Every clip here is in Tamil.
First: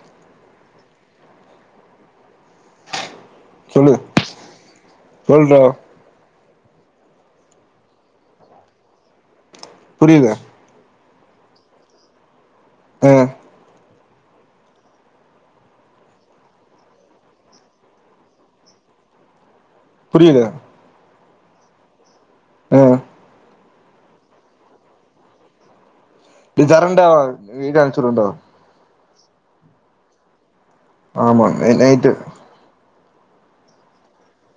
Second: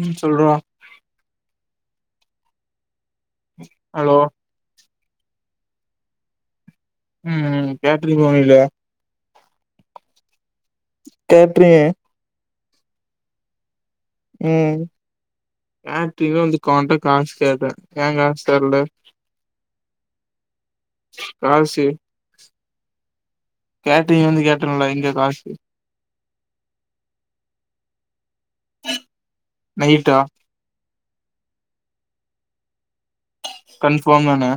ம் சொல்றா சொல்லு ஹலோ சொல்டா ம் ம் மேட்டரி போனில புரியில கேட்றீயேன் ம் ம் ஆ டீங்கள வந்து அவன் கிட்ட காசு கேட்டே ஏன் காசு தர்ல புரியல ஆப்பிஸு ஆ கேட்டரிங் வந்து கேட்டன்ல எங்க காசு இதரண்டா இன்னைக்கே அனுப்பிச்சிவிடுறேன்டா நைட்டா ஆமா நைட்டு கன்பார்ம் தானே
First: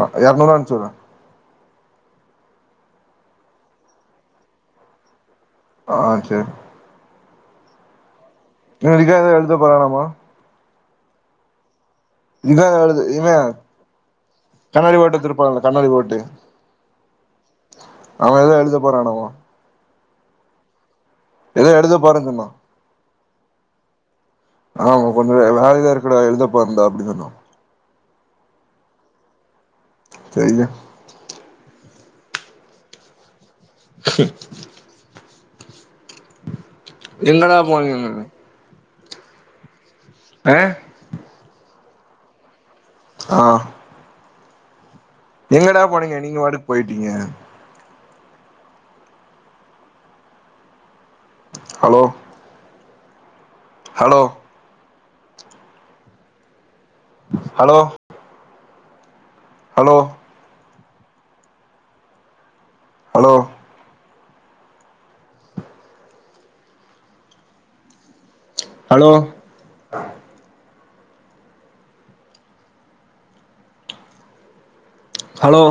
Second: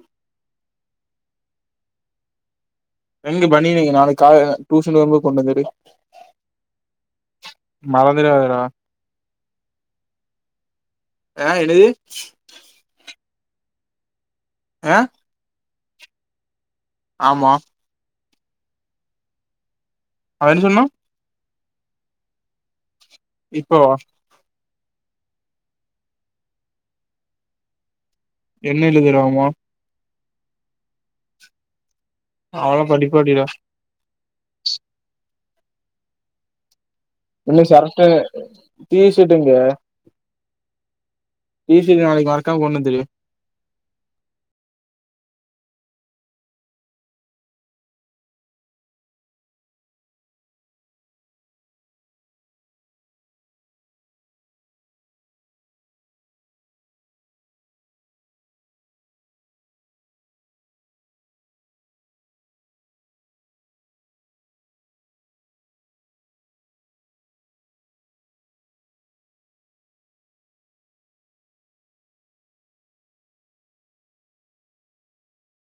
ஆ எறநூரா அனுப்பிச்சுடுறேன் எங்க பனியன் எங்க நாளைக்கு கா டியூஷன் வரும்போ கொண்டு வந்துரு ஆ சேரி மறந்திராத டா இன்னு இத வேற எழுத போரானாமா ஆ என்னது இந்தா வருது இவன் கண்ணாடி ஆ போட்டுட்டு ஒருத்தன் இருப்பால கண்ணாடி போட்டு ஆமா அவன் ஏதோ எழுத போறானமா அவன் என்ன சொன்னான் ஏதோ எழுத போறேன்னு சொன்னா இப்போவா ஆமா கொஞ்சம் வேல ஏதா இருக்குட எழுதப்ப போறேன்டா அப்படின்னு சொன்னா என்ன எழுதுறானாம தெரில அவன்லா படிப்பாளி டா எங்கடா இந்த ஷர்ட போனீங்க டீஷர்ட்டேங்கே ஆ டிசர்ட் நாளைக்கு மறக்காம கொண்டுவந்துரு ஆ எங்கடா போனீங்க நீங்க வாட்டுக்கு போயிட்டீங்க hello hello hello hello hello hello hello